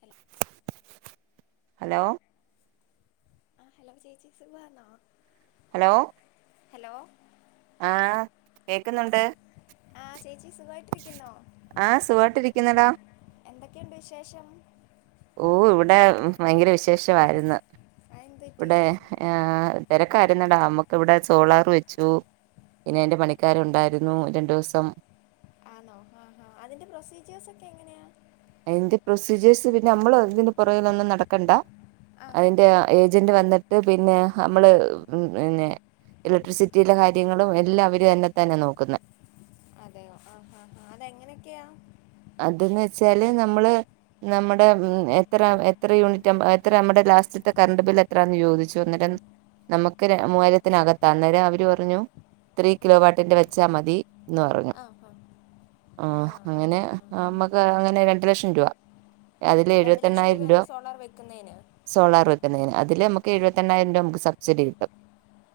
Hello hello ആഹ് hello ചേച്ചി സുഖാണോ ഹലോ ഹലോ ആഹ് കേക്കുന്നുണ്ട് ആഹ് ചേച്ചി ചേച്ചി സുഖായിട്ടിരിക്കുന്നോ ആഹ് സുഖായിട്ടിരിക്കുന്നടാ എന്തൊക്കെയുണ്ട് വിശേഷം ഓ ഇവിടെ ഭയങ്കര വിശേഷാവായിരുന്ന് ആ എന്ത് പറ്റി ഇവിടെ ഏഹ് തിരക്കാരുന്നടാ നമ്മുക്ക് ഇവിടെ സോളാർ വെച്ചു പിന്നെതിൻ്റെ പണിക്കാരു ഉണ്ടായിരുന്നു രണ്ടു ദിവസം ആണോ ആഹ് ഹ അതിൻ്റെ പ്രൊസീജിയേഴ്സ് ഒക്കെ എങ്ങനെയാ അതിന്റെ പ്രൊസീജിയേഴ്സ് പിന്നെ നമ്മള് ഇതിൻ്റെ പുറകിലൊന്നും നടക്കണ്ട ആ ഹാ അതിന്റെ ഏജന്റ് വന്നി പിന്നെ നമ്മള് പിന്നെ ഇലക്ട്രിസിറ്റിയിലെ കാര്യങ്ങളും എല്ലാം അവര് തന്നെ തന്നാ നോക്കുന്നെ അതേയോ ആഹ് ആഹ് അതെങ്ങനെയൊക്കെയാ അതന്ന് വെച്ചാല് നമ്മള് നമ്മടെ എത്ര എത്ര യൂണിറ്റ് എത്ര നമ്മുടെ ലാസ്റ്റത്തെ കറണ്ട് ബില്ല്എത്രാന്ന് ചോദിച്ചു അന്നേരം നമുക്ക് മൂവായിരത്തിനകത്താ അന്നേരം അവര് പറഞ്ഞു ത്രി കിലോവാട്ടിന്റെ വെച്ചാ മതി ന്ന് പറഞ്ഞു ആ ഹാ ആ ആഹ് ആ അങ്ങനെ ആ അങ്ങനെ രണ്ടു ലക്ഷം രൂപ അതില് രണ്ട് എഴുപത്തി ലക്ഷം എണ്ണായിരം രൂപയാണ് രൂപ സോളാർ വെക്കുന്നതിന് സോളാർ വെക്കുന്നേന് അ ഇതില് നമുക്ക് എഴുപത്തിഎണ്ണായിരം രൂപ നമുക്ക് സബ്സിഡി കിട്ടും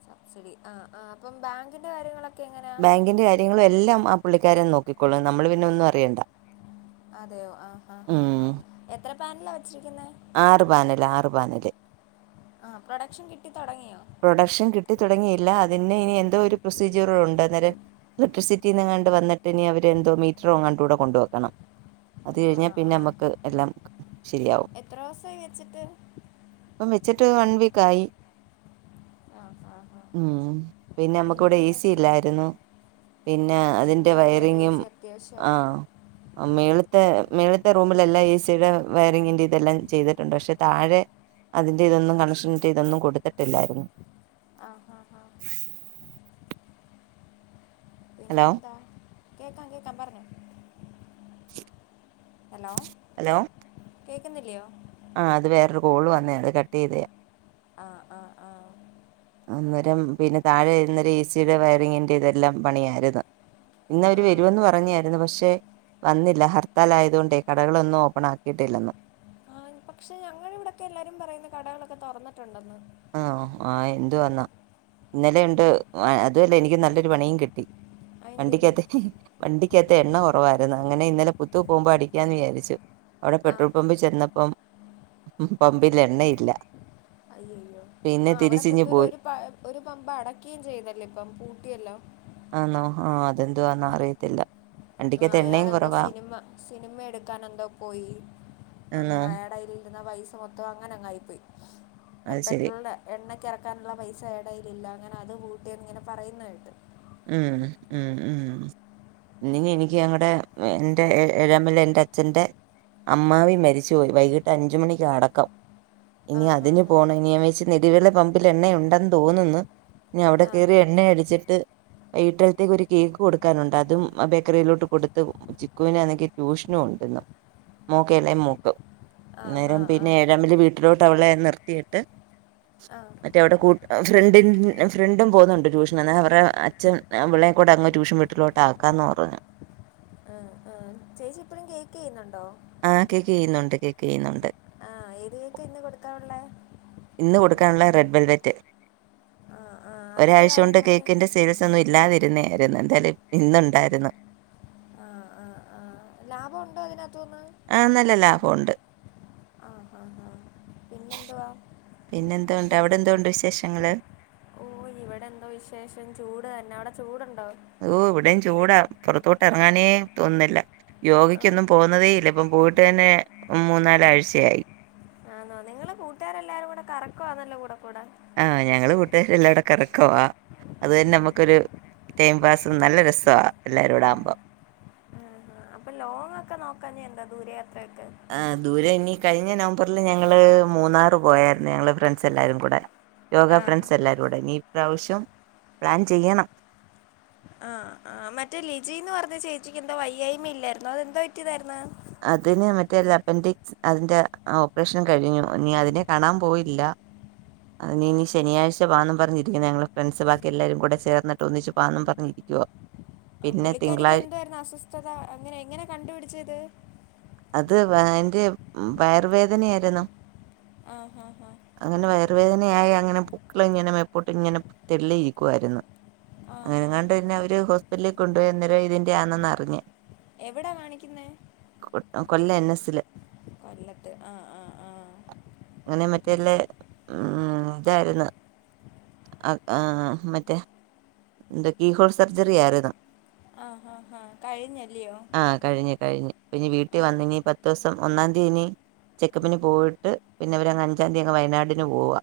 സബ്സിഡി ആ ആ അപ്പം ബാങ്കിൻ്റെ കാര്യങ്ങളൊക്കെ എങ്ങനെയാ ബാങ്കിന്റെ കാര്യങ്ങളും എല്ലാം ആ പുള്ളിക്കാരൻ നോക്കിക്കോളും നമ്മള് പിന്നെ ഒന്നും അറിയണ്ട അതെയോ ആഹ് ആഹ് ആഹ് ഉം എത്ര പാനില വെച്ചിരിക്കുന്നേ ആറ് പാനല് ആറു പാനല് ആ പ്രൊഡക്ഷൻ കിട്ടി തൊടങ്ങിയാ പ്രൊഡക്ഷൻ കിട്ടി തൊടങ്ങിയില്ല അതിന്ന് ഇനി എന്തോ ഒരു പ്രൊസീജറൂടെ ണ്ട് അന്നേരം ഇലക്ട്രിസിറ്റി നിന്നങ്ങാണ്ട് വന്നിട്ട് ഇനി അവര് എന്തോ മീറ്ററോ എങ്ങാണ്ട് ഇവടെ കൊണ്ട് വെക്കണം അത് ആ കഴിഞ്ഞാ പിന്നെ ആ നമ്മക്ക് എല്ലാം ശെരിയാവും എത്ര ദിവസായി വെച്ചിട്ട് ഇപ്പം വെച്ചിട്ട് വൺ വീക്ക് ആയി ആ ആ ആ ഉം പിന്നെ നമുക്കിവിടെ പിന്നെന്താ എസി ഇല്ലായിരുന്നു ആ പിന്നെ അതിന്റെ ചൂടല്ലേ അപ്പോൾ എ വയറിങ്ങും സി ആ അത്യാവശ്യമാണ് മേള് ത് മേളിത്തെ റൂമില് എല്ലാം എ സിയുടെ വയറിങ്ങിന്റെ ഇതെല്ലാം ചെയ്തിട്ടുണ്ട് പക്ഷെ താഴെ അതിന്റെ ഇതൊന്നും കണക്ഷൻ ഇതൊന്നും കൊടുത്തിട്ടില്ലായിരുന്നു ആ ഹാ ഹാ [inaudible] ഹലോ പിന്നെന്താ കേൾക്കാം കേൾക്കാം പറഞ്ഞോ [inaudible] ഹലോ കേക്ക്ന്നില്ലയോ? ആഹ്ആ അത് വേറൊര് കോള് വന്നേയാ അത് കട്ട് എയ്തതാ ആ ആ ആ അന്നേരം പിന്നെ താഴെ ന്നേരം എ സിയുടെ വയറിങ്ങിൻ്റെ ഇതെല്ലാം പണിയായിരുന്നു ആ ഇന്നവര് വരുമെന്ന് പറഞ്ഞായിരുന്നു പക്ഷെ വന്നില്ല ഹർത്താലായതുകൊണ്ടേ കടകളൊന്നും ഓപ്പൺ ആക്കിയിട്ടില്ലെന്ന് ആ പക്ഷേ ഞങ്ങളിവിടെക്കെ എല്ലാരും പറയുന്ന കടകളൊക്കെ തുറന്നിട്ടുണ്ടെന്ന് ആണോ? ആഹ്ആ എന്തുവാന്ന ഇന്നലെ ഒണ്ട് ഉം, അതുമല്ല എനിക്ക് നല്ലൊരു പണിയും കിട്ടി അതെന്ത് പറ്റി വണ്ടിക്കാത്തെ ഹി ഹി വണ്ടി കാത്ത് എണ്ണ കുറവായിരുന്നു. അങ്ങന ഇന്നലെ പുത്തൂ പോകുമ്പോ അടിക്കാന്ന് വിചാരിച്ചു. അവ്ടെ ആ പെട്രോൾ ആ പമ്പിൽ ചെന്നപ്പം. ഉം പമ്പിലെണ്ണയില്ല. അയ്യയ്യോ ആ അവിടെ പുത്തൂര് ഒരു ഒരു പമ്പ് അടക്കുകയും ചെയ്തല്ലേ ഇപ്പം. ട്ടിയല്ലോ. ആഹ നോ ആഹ് അതെന്തുവാന്ന് അറിയത്തില്ല. ആ വണ്ടിക്കകത്ത് എണ്ണയും അയാളെന്തോ കുറവാ സിനിമ, സിനിമ എടുക്കാൻ എന്തോ പോയി. ആന്നോ അങ്ങനെ അയാടെ വര്ന്ന പൈസ മൊത്തം അങ്ങനങ്ങായി പോയി. പ്പ അത് ശരി പെട്രോളിന്റെ എണ്ണക്ക് ഇറക്കാനുള്ള പൈസെ. കൈയിലില്ല അങ്ങനെ അത് വൂട്ടെന്ന് ഇങ്ങനെ പറയുന്ന കേട്ട്. ഉംഹ് ഉംഹ് ഉ ഇനി എനിക്ക് ഞങ്ങടെ എന്റെ ഏഴാമല എന്റെ അച്ഛന്റെ അമ്മാവി മരിച്ചുപോയി. വൈകിട്ട് അഞ്ച് മണിക്കാ അടക്കം. ആ ഇനി ഹാ അതിന് ഹാ പോണം ഇനിയ ഞാവെച് നെടുവേള പമ്പിൽ എണ്ണ ഒണ്ടെന്ന് തോന്നുന്ന്. ഇനി അവിടെ ആ കയറി എണ്ണയടിച്ചിട്ട്. വീട്ടിലത്തേക്ക് ഒരു കേക്ക് കൊടുക്കാനുണ്ട്. അതും ബേക്കറിയിലോട്ട് കൊടുത്ത് ചിക്കുവിനാണെങ്കിൽ ട്യൂഷനും ഉണ്ടിന്ന്. മോക്ക് ഇളയ മോക്ക് ആ ആ ആ അന്നേരം ആ പിന്നെ ഏഴാമ്പലി വീട്ടിലോട്ട് അവളെ നിർത്തിട്ട് ആ മറ്റേ ആ അവിടെ കു ഫ്രണ്ടി ഫ്രണ്ടും പോകുന്നുണ്ട് ട്യൂഷൻ അവടെ. അച്ഛൻ അവള്ളേയും കൂടെ അങ്ങ് ട്യൂഷൻ വിട്ടിലോട്ട് ആക്കാന്ന് പറഞ്ഞു. ആ ചേച്ചി ഇപ്പഴും കേക്ക് ചെയ്യ്ന്നൊണ്ടോ? ആ കേക്ക് ചെയ്യുന്നൊണ്ട് കേക്ക് ചെയ്യുന്നുണ്ട്. ആഹ കേക്കാ ഇന്ന് കൊടുക്കാനുള്ളെ. ക്കാനുള്ള റെഡ് ബെൽവറ്റ്. ആ അതിൻ്റെ ഒരാഴ്ച കൊണ്ട് കാര്യങ്ങളൊക്കെ കേക്കിന്റെ സെയിൽസ് ഒന്നു ഇല്ലാതിരുന്നേ. ഏതാലും ഇന്നൊണ്ടായിരുന്നു ആ ആ ആ ലാഭം ഒണ്ടോ അതിനത്തൂന്ന്. ആഹ നല്ല ലാഭം ഒണ്ട്. ആഹഹാ ആ പിന്നെന്തുവാ. പിന്നെന്തോണ്ട് അവിടെ എന്തോണ്ട് വിശേഷങ്ങള്. ഓ ഇവിടെ എന്തോ വിശേഷം ചൂട് തന്നെ. അവിടെ ചൂടുണ്ടോ? ഓ ഇവിടയും ചൂടാ പുറത്തോട്ട് ഇറങ്ങാനേ തോന്നുന്നില്ല. ആ യോഗക്കൊന്നും പോകുന്നതേ ഇല്ല. ഇപ്പം പോയിട്ട് തന്നെ മും മൂന്നാലാഴ്ചയായി. കൂട്ടുകാരെല്ലാരും കൂടെ കറക്കവാണല്ലേ കൂടെ കൂടെ. ആഹ ഞങ്ങള് കൂട്ടുകാരെല്ലാം കൂടെ കറക്കവാ. അത് തന്നെ നമ്മുക്കൊരു ടൈം പാസ്, നല്ല രസവാ എല്ലാരുടെ ആകുമ്പോ. [unintelligible] നോക്കാഞ്ഞെ എന്താ ദൂരയാത്രയൊക്കെ. ആ ദൂരെ ഇനി കഴിഞ്ഞ നവംബറില് ഞങ്ങള് മൂന്നാറ് പോയായിരുന്നു. ഞങ്ങള് ഫ്രണ്ട്സ് എല്ലാരും കൂടെ യോഗ ആഹാ. ഫ്രണ്ട്സ് എല്ലാരൂടെ നീ- പ്രാവശ്യം പ്ലാൻ ചെയ്യണം. ആ ആ മറ്റേ ലിജീന്ന് പറഞ്ഞ ചേച്ചിക്ക് എന്തോ വയ്യായ്മ ഇല്ലായിരുന്നോ അത് എന്തോ പറ്റിയതായിര്ന്നു അതിന് മറ്റേ ല അപ്പൻഡിക്സ് അതിന്റെ ഓപ്പറേഷൻ കഴിഞ്ഞു. ഇനി അതിനെ കാണാൻ പോയില്ല അതിനി ആഹാ. ശനിയാഴ്ച പാന്ന് പറഞ്ഞിരിക്കുന്നു. ഞങ്ങളെ ഫ്രണ്ട്സ് ബാക്കി എല്ലാരും കൂടെ ചേർന്നിട്ട് ഒന്നിച്ച് പാന്ന് പറഞ്ഞിരിക്കുവാ. ആ പുള്ളിക്കാരിക്ക് എന്ത്വായിരുന്നു അസ്വസ്ഥത. അങ്ങനെ എങ്ങനെ കണ്ടുപിടിച്ചിത്. അത് [unintelligible] വയറുവേദനയാരുന്നു. ആഹാ ഹാ അങ്ങനെ വയറ്. വേദനയായ അങ്ങനെ പൊക്ക്ള് ഇങ്ങനെ മേപ്പോട്ടു ഇങ്ങനെ തെള്ളിയിരിക്കുവാരുന്നു. ആഹാ അങ്ങനെങ്ങാണ്ട്ന്നെ അവര് ഹോസ്പിറ്റലേ കൊണ്ടുപോയി അന്നേരം ഇതിന്റെ ആണെന്ന് അറിഞ്ഞേ. എവിടാ കാണിക്കുന്നെ. കൊല്ല എൻസ്സില് കൊല്ലത്ത് ആഹ് ആഹ് ആഹ് മറ്റല്ലെ ഉ ഇതായിരുന്നു ആഹ് മറ്റേ എന്റെ കീഹോൾ സർജറി ആരുന്നു ആ ഹാ ഹാ കഴിഞ്ഞല്ലിയോ ആഹ് കഴിഞ്ഞ് കഴിഞ്ഞ് ഇനി വീട്ടിൽ വന്നിനി പത്ത് ദിവസം ഒന്നാം തീയതി ഇനി ചെക്കപ്പിന് പോയിട്ട് പിന്നവരങ്ങ് അഞ്ചാം തീയതി അങ്ങ് വയനാടിന് പോവാ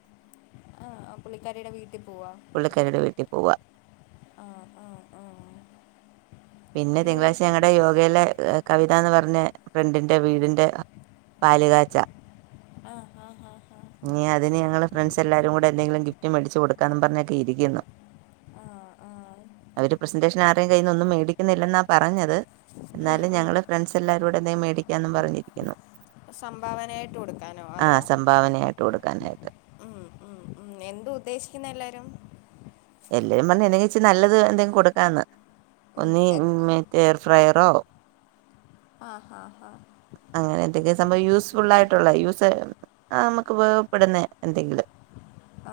ആ ആ, പുള്ളിക്കാരിയുടെ വീട്ടിൽ പോവാ പുള്ളിക്കാരീടെ വീട്ടിൽ പോവ്വാ ആ ആ ആ പിന്നെ തിങ്കളാഴ്ച ഞങ്ങളുടെ യോഗയിലെ കവിത എന്ന് പറഞ്ഞ ഫ്രണ്ടിന്റെ വീടിറെ പാലുകാച്ച ആ ആ ആ ഇനി അതിന് ഞങ്ങള് ഫ്രണ്ട്സ് എല്ലാരും കൂടെ എന്തെങ്കിലും ഗിഫ്റ്റ് മേടിച്ചു കൊടുക്കാന്ന് പറഞ്ഞൊക്കെ ഇരിക്കുന്നു ആ ആ അവര് പ്രസൻറേഷൻ ആരേും കയ്യിന്ന ഒന്നും മേടിക്കുന്നില്ലെന്നാ പറഞ്ഞത് ഉം, എന്നാലും ഉം. ഞങ്ങള് ഫ്രണ്ട്സ് എല്ലാവരുംൂടെ എന്തെങ്കും മേടിക്കാെന്നും പറഞ്ഞിരിക്കുന്നു സംഭാവനയായിട്ട് കൊടുക്കാനോ അതോ തന്നെക് ഉം ഉം ഉം എന്ത് ഉദ്ദേശിക്കുന്ന എല്ലാരും എന്തെങ്കച്ചച്ച് നല്ലത് എന്തെിലും കൊടുക്കാന്ന് ഉം, എ- ഒനിങ്ങേ എയർ ഫ്രയറോ ആഹ് ഹാ സംഭവ യൂസ്ഫുൾ ആയിട്ടുള്ള യൂസ് നമുക്ക് ഉപയോഗപ്പെടുന്ന എന്തെങ്കിലും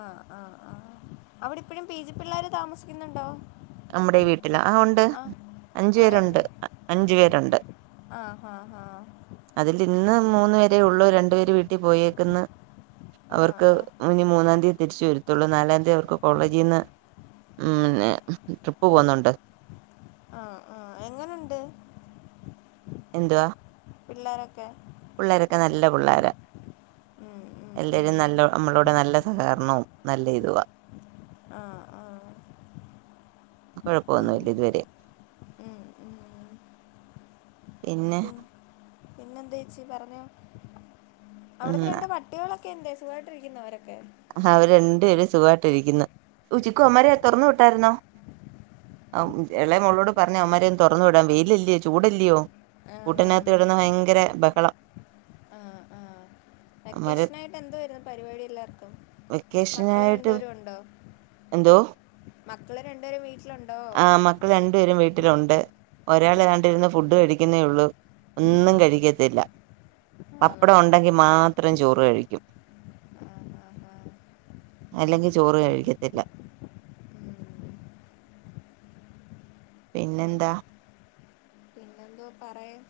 ആ ആ ആ അവിടെ ഇപ്പഴും പി ജി പിള്ളോര് താമസിക്കുന്നുണ്ടോ നമ്മുടെ വീട്ടില ആ ഉണ്ട് അഞ്ചു ആ നേരത്തെ പേരുണ്ട് അഞ്ചു പേർ ആ ഒണ്ട് ആ ഹാ ഹാ മൂന്ന വരേ ഉള്ളൂ രണ്ടുപേര് വീട്ടിൽ പോയേക്കുന്നു ആ അവർക്ക് ആ ഇനി മൂന്നാം തീയതി തിരിച്ച്. വെരുത്തൊള്ളു നാലാം തീ അവർക്ക് കോളേജിന്ന് ഉം പിന്നെ ട്രിപ്പ് പോുന്നുണ്ട് ആ ആ എങ്ങനുണ്ട് എന്തുവാ പിള്ളേർൊക്കെ പുള്ളേരൊക്കെ നല്ല പുള്ളോര ഉം, ഉം, എല്ലരും ഉം. നല്ല നമ്മളോടെ നല്ല സഹകരണവും നല്ല ഇതുവ ആ ആ പിൻ കുഴപ്പമൊന്നല്ല ഇതുവരെ ഉം, ഉം. പിന്നെ എന്തെച്ചി പറഞ്ഞോ ഉം അവിടത്തെ രണ്ട് പട്ടികളൊക്ക ഒക്കെ എന്ത സഖമായിട്ടിരിക്കുന്നരൊക്കെ ആ അവര് രണ്ടു പേരും സുഖമായിട്ട് ഇരിക്കുന് ഉച്ചിക്കു അമാര തുറന്നു വിട്ടാരുന്നോ ആ എളയ മോളോട് പറഞ്ഞു അമാരന്നു തുറന്നു വിടാം വെയിലല്ലയോ ചൂടല്ലയോ കൂട്ടനകത്ത് ആണാണ് ഇടന്ന് ഭയങ്കര ബഹളം അവന്മാര് വെക്കേഷന ആായിട്ട് എന്ത്വാർന്ന് പരിപാടി എല്ലാർക്കും വെക്കേഷനായിട്ട് എന്തോ മക്കളെ രണ്ടപേരെ വി ആ മക്കൾ രണ്ടുപേരും വീ ട്ടിലുണ്ട് ഒരാൾ ആ രാണ്ടിരുന്ന് ഫുഡ് കഴി ക്കുന്നെയുള്ളൂ ആ ഒന്നും കഴിക്കത്തില്ല ആണോ പപ്പടം ഒണ്ടെങ്കിമാത്രം ചോറ് കഴിക്കും ആ ആ ആ അല്ലെങ്കിൽ ചോറ് കഴിക്കത്തില്ല ഉം. പിന്നെന്താ പിന്നെ പിന്നെന്തോ പറയാൻ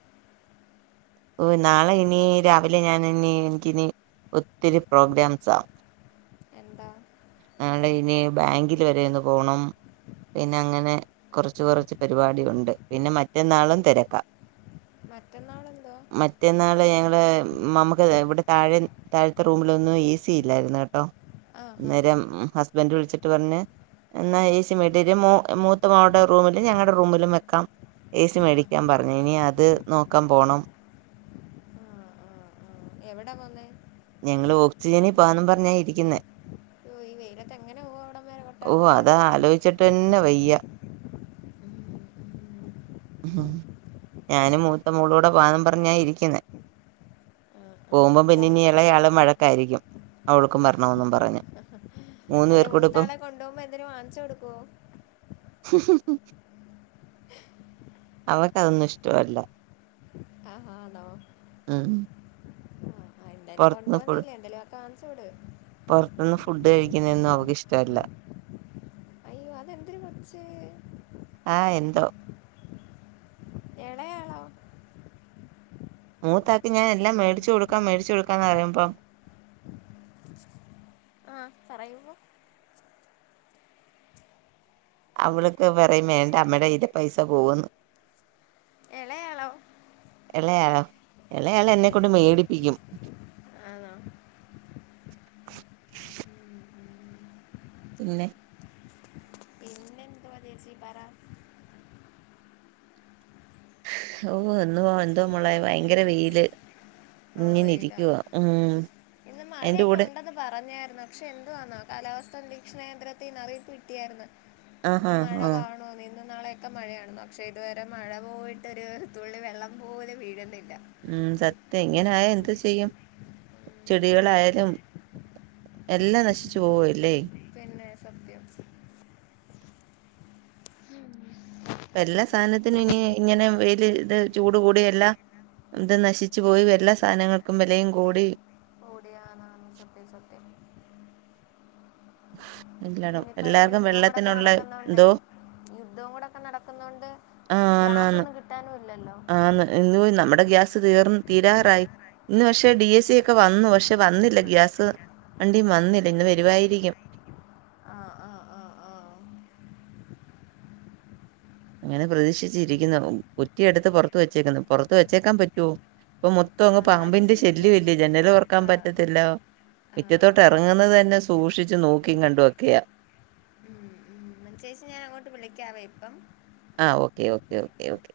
ഓ നാളെ ഇനി രാവിലെ ഞാൻ ഇനി എനിിക്കിനി ഒത്തിരി പ്രോഗ്രാംസ ആ എന്താ നാളെ ഇനി ബാങ്കിൽ വരെ ഒന്ന് പോണം പിന്നെ അങ്ങനെ കൊറച്ച് കൊറച്ച് പരിപാടി ഉണ്ട് പിന്നെ മറ്റന്നാളുംതെ രക്കാ [inaudible] ങ്ങള് മമക്ക് ഇവിടെ താഴെ താഴത്തെ റൂമിലൊന്നും എ സി ഇല്ലായിരുന്നു കേട്ടോ ആ ആ അന്നേരം ബൻഡറ് വിളിച്ചിട്ട് പറഞ്ഞ് എന്നാൽ ഏസി മെടീര് മൂത്തമോള്ടെ റൂമിലും ഞങ്ങളുടെ റൂമിലും വെക്കാം ഏ സി മേടിക്കാൻ പറഞ്ഞു ഇനി അ അത് നോക്കാൻ പോണം ആ ആ എവിടാ പോന്നേ ഞങ്ങൾ ഓക്സിജനി പാനുംപറഞ്ഞാ ഇരിക്കുന്ന ഓ ഈ വെയിലത്ത് എങ്ങനെ പോവും അവിടം വരെ ഓ കൊട്ടാരക്കര അതാ വരെ ആലോചിച്ചിട്ട്ന്നെ വയ്യ ഉ ഞാനും മൂത്ത മോളൂടെ പോനും പറഞ്ഞാഇരിക്കുന്നെ ആ ആ പോമ്പം പോ പിന്നിനീ ളും വഴക്കായിരിക്കും അവൾക്കും വരണോന്നും പറഞ്ഞ് മൂന്ന് അല്ല പേർക്കൂടെ ഇപ്പം മൂത്താളെ കൊണ്ടോമ്പോ എന്തിലും വാങ്ങിച്ച് കൊടുക്കുവോ [unintelligible] അവക്ക് അതൊന്നും ഇഷ്ടല്ല ആഹ ആണോ എന്താലും പുറത്തുന്ന് ഫുഡ് കൊണ്ടോന്നല്ലേ എന്തേലുവൊക്കെ വാങ്ങിച്ചുകൊട് ന്ന ഒന്നും അവക്ക് ഇഷ്ടല്ല അയ്യോ അതെന്തിര് കൊച്ച് ആ എന്തോ ഇളയാളോ മൂത്താക്കി ഞാൻ എല്ലാം മേടിച്ചു കൊടുക്കാം മേടിച്ചു കൊടുക്കാന്ന് പറയുമ്പം ആ പറയുമ്പോ അവൾക്ക് പറയും വേണ്ട അമ്മടെ കൈലെ പൈസ പോവുന്ന് ഇളയാളോ എളയാളോ എളയാള് എന്നെ കൊണ്ട് മേടിപ്പിക്കും. ആണോ പിന്നെ പിന്നെ എന്തുവാ ചേച്ചി പറ. ഓ എന്നുവാ എന്തുവാ മോളെ ഭയങ്കര വെയില് ഇങ്ങനെ വെയില ഇരിക്കുവാ ഉം ഇന്ന് അതിന്റെ മഴയൊക്കെ കൂടെ ഉണ്ടെന്ന് പറഞ്ഞായിരുന്നു പക്ഷെ ന്തുവാനാ കാലാവസ്ഥ സംരക്ഷണ കേന്ദ്രത്തിൽനിന്ന് അറീപ്പ് കിട്ടിയായിരുന്നു. ആഹാ ഇന്ന് മഴ ആ കാണോ നീ നാളെയൊക്കെ മഴയണ പക്ഷേ ഇതുവരെ മഴ പോയിട്ടൊ ഒരു തുള്ളി വെള്ളം പോലും വീഴുന്നില്ല. ഉം സത്യം ഇങ്ങനൊയ എന്താ ചെയ്യും ചെടികളായാലും എല്ലാം നശിച്ചു പോവല്ലേ പിന്നെ സത്യം എല്ലാ സാധനത്തിനും ഇനി ഇങ്ങനെ വെയില് ഇത് ചൂട് കൂടി എല്ലാ ഇത് നശിച്ചു പോയി എല്ലാ സാധനങ്ങൾക്കും വിലയും കൂടി ഓടിയാന്നാണ് സത്യം സത്യം എല്ലടോ യുദ്ധോ കൂടൊക്കെ നടക്കുന്നോണ്ടേയ് യുദ്ധോ കൂടൊക്കെ നടക്കുന്നോണ്ട് ഗ്യാസൊന്നും കിട്ടാനും ഇല്ലല്ലോ ആന്ന്‌ [unintelligible] നമ്മുടെ ഗ്യാസ് തീർന്ന് തീരാറായി ഇന്ന് പക്ഷെ ഡി എസ് സി ഒക്കെ വന്നു പക്ഷെ വന്നില്ല ഗ്യാസ് വണ്ടീം വന്നില്ല ഇന്ന് വരുവായിരിക്കും ആ ആ ആ ആ അങ്ങനെ പ്രതീക്ഷിച്ചിരിക്കുന്നു കുറ്റിയെടുത്ത് പുറത്ത് വെച്ചേക്കുന്നു പുറത്ത് വെച്ചേക്കാൻ പറ്റോ ഇപ്പൊ മൊത്തം ആ അ നാരങ്ങ പാമ്പിന്റെ ശല്യം എടുത്തോണ്ട് അല്ലെ ജനൽ തൊറക്കാൻ ആ പറ്റ പറ്റത്തില്ല ആ ആ മുറ്റത്തോട്ട് ഇറങ്ങുന്നത് ശരിയാ തന്നെ സൂക്ഷിച്ച് നോക്കിയും കണ്ടു വക്കെയാ ഉമ ചേച്ചിയെ ഞാൻ അങ്ങോട്ട് വിളിക്കാവേ ഇപ്പം ആ ഓക്കെ ഓക്കെ ഓക്കെ ഓക്കെ